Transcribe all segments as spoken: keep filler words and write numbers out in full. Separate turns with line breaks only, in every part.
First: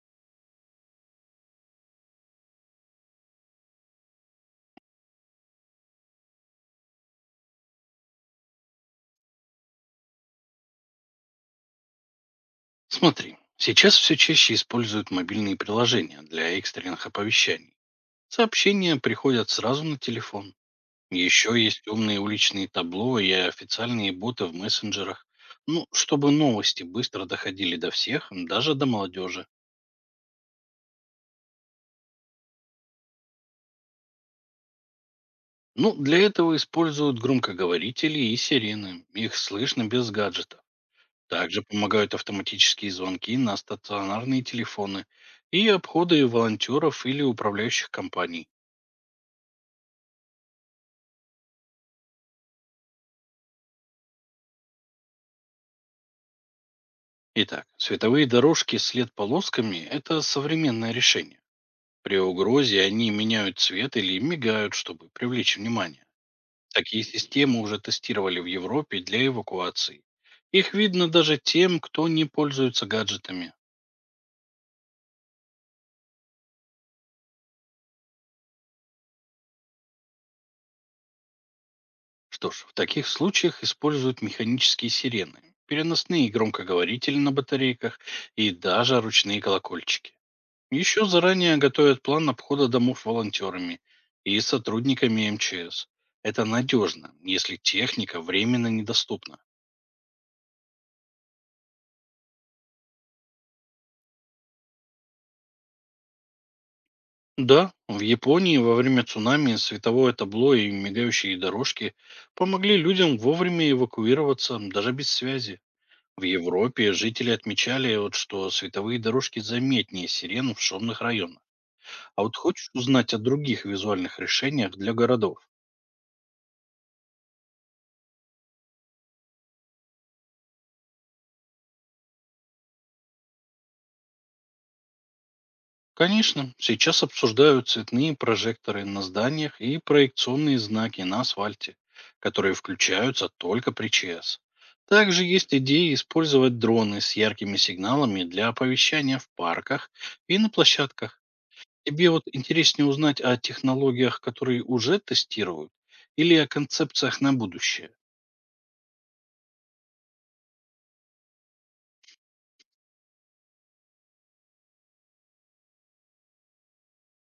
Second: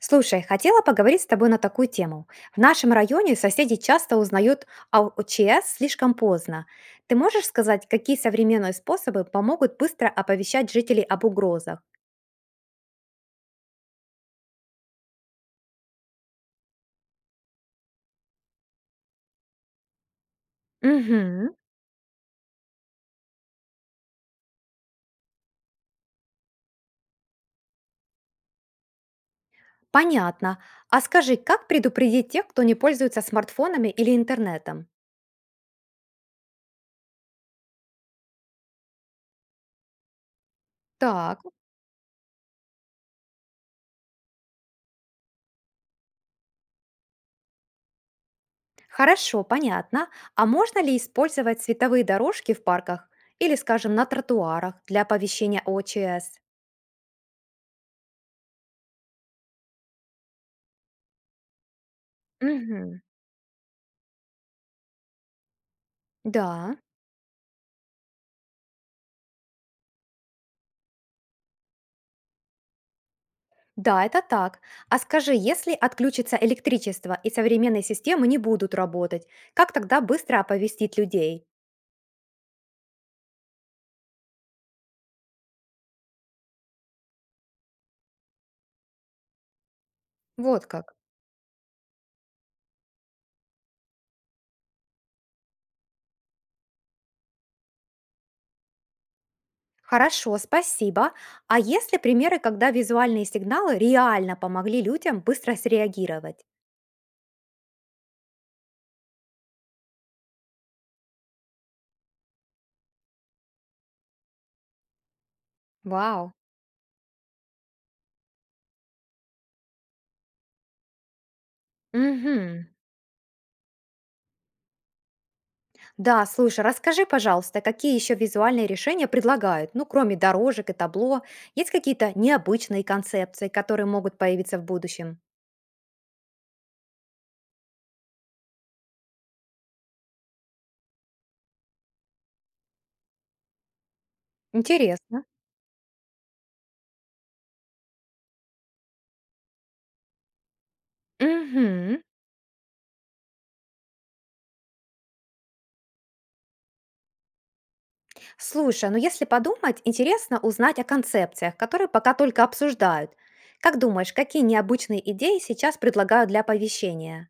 Слушай, хотела поговорить с тобой на такую тему. В нашем районе соседи часто узнают о ОЧС слишком поздно. Ты можешь сказать, какие современные способы помогут быстро оповещать жителей об угрозах?
Смотри, сейчас все чаще используют мобильные приложения для экстренных оповещаний. Сообщения приходят сразу на телефон.
Угу,
Еще есть умные уличные табло и официальные боты в мессенджерах. Ну, чтобы новости быстро доходили до всех, даже до молодежи.
понятно. А скажи, как предупредить тех, кто не пользуется смартфонами или интернетом?
Ну, для этого используют громкоговорители и сирены. Их слышно без гаджетов.
Так,
Также помогают автоматические звонки на стационарные телефоны и обходы волонтеров или управляющих компаний.
хорошо, понятно. А можно ли использовать световые дорожки в парках или, скажем, на тротуарах для оповещения о ОЧС?
Итак, световые дорожки след полосками– это современное решение. При угрозе
Угу,
они меняют цвет или мигают, чтобы привлечь внимание.
да.
Такие системы уже тестировали в Европе для эвакуации. Их видно даже тем, кто не пользуется гаджетами.
Да, это так. А скажи, если отключится электричество и современные системы не будут работать, как тогда быстро оповестить людей?
Что ж, в таких случаях используют механические сирены, переносные громкоговорители на батарейках и даже ручные колокольчики.
Вот как.
Еще заранее готовят план обхода домов волонтерами и сотрудниками МЧС. Это надежно, если техника временно недоступна.
Хорошо, спасибо. А есть ли примеры, когда визуальные сигналы реально помогли людям быстро среагировать?
Да, в Японии во время цунами световое табло и мигающие дорожки помогли людям вовремя эвакуироваться, даже без связи. В
Вау.
Европе жители отмечали, вот, что световые дорожки заметнее сирен в шумных районах. А вот
Угу.
хочешь узнать о других визуальных решениях для городов?
Да, слушай, расскажи, пожалуйста, какие еще визуальные решения предлагают? Ну, кроме дорожек и табло, есть какие-то необычные концепции, которые могут появиться в будущем?
Конечно, сейчас обсуждают цветные прожекторы на зданиях и проекционные знаки на асфальте, которые включаются только при ЧС.
Интересно.
Также есть идея использовать дроны с яркими сигналами для оповещания в парках и на площадках.
Угу.
Тебе вот интереснее узнать о технологиях, которые уже тестируют, или о концепциях на будущее.
Слушай, ну если подумать, интересно узнать о концепциях, которые пока только обсуждают. Как думаешь, какие необычные идеи сейчас предлагают для оповещения?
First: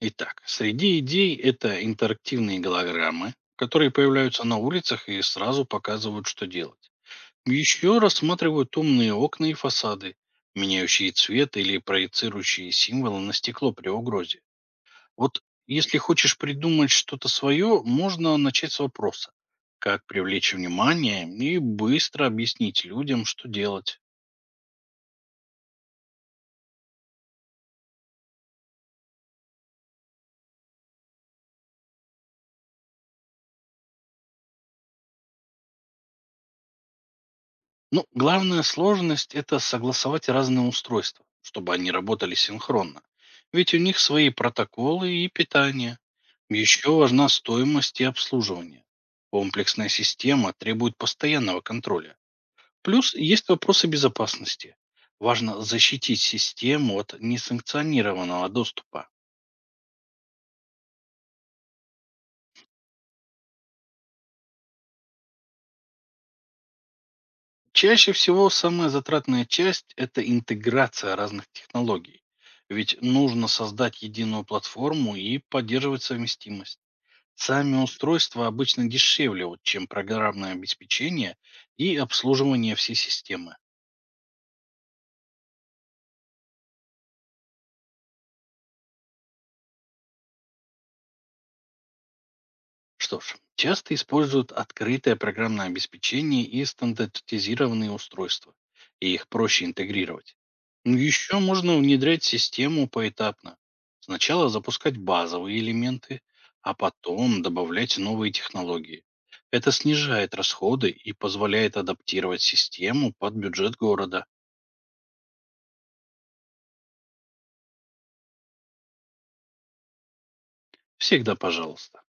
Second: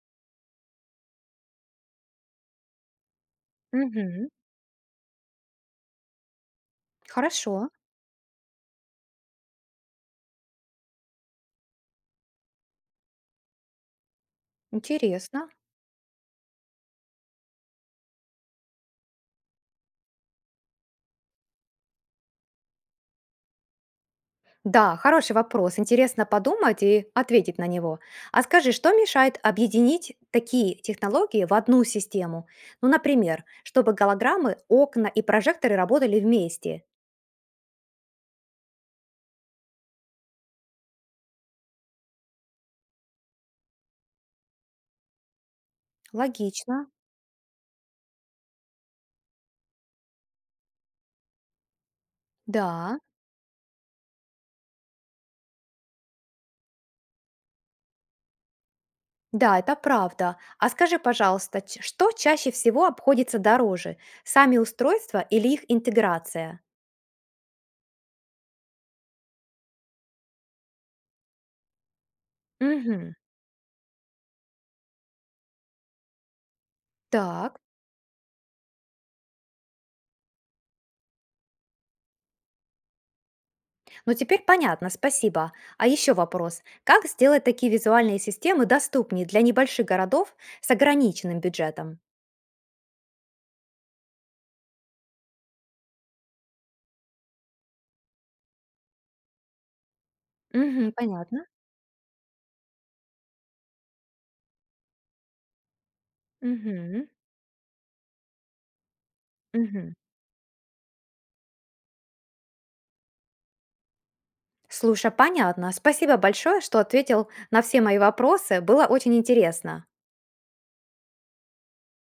Итак, среди идей это интерактивные голограммы, которые
Мгм.
появляются на улицах и сразу показывают, что делать.
Хорошо,
Еще рассматривают умные окна и фасады, меняющие цвет или проецирующие символы на стекло при угрозе. Вот,
интересно.
если хочешь придумать что-то свое, можно начать с вопроса. Как привлечь внимание и быстро объяснить людям, что делать.
Да, хороший вопрос. Интересно подумать и ответить на него. А скажи, что мешает объединить такие технологии в одну систему? Ну, например, чтобы голограммы, окна и прожекторы работали вместе.
Ну, главная сложность– это согласовать разные устройства, чтобы они работали синхронно. Ведь у них свои протоколы и питание.
Логично.
Еще важна стоимость и обслуживание. Комплексная система требует постоянного контроля.
Да.
Плюс есть вопросы безопасности. Важно защитить систему от несанкционированного доступа.
Да, это правда. А скажи, пожалуйста, ч- что чаще всего обходится дороже? Сами устройства или их интеграция?
Чаще всего самая затратная часть– это интеграция разных технологий. Ведь
Мгм.
нужно создать единую платформу и поддерживать совместимость.
Так,
Сами устройства обычно дешевле, вот, чем программное обеспечение и обслуживание всей системы.
ну теперь понятно, спасибо. А еще вопрос. Как сделать такие визуальные системы доступнее для небольших городов с ограниченным бюджетом?
Что ж, часто используют открытое программное обеспечение и стандартизированные устройства, и их проще интегрировать.
Мгм,
Ну, Еще
понятно.
можно внедрять систему поэтапно. Сначала запускать базовые элементы, а
Мгм,
потом добавлять новые технологии. Это
мгм.
снижает расходы и позволяет адаптировать систему под бюджет города.
Слушай, понятно. Спасибо большое, что ответил на все мои вопросы. Было очень интересно.
Всегда пожалуйста.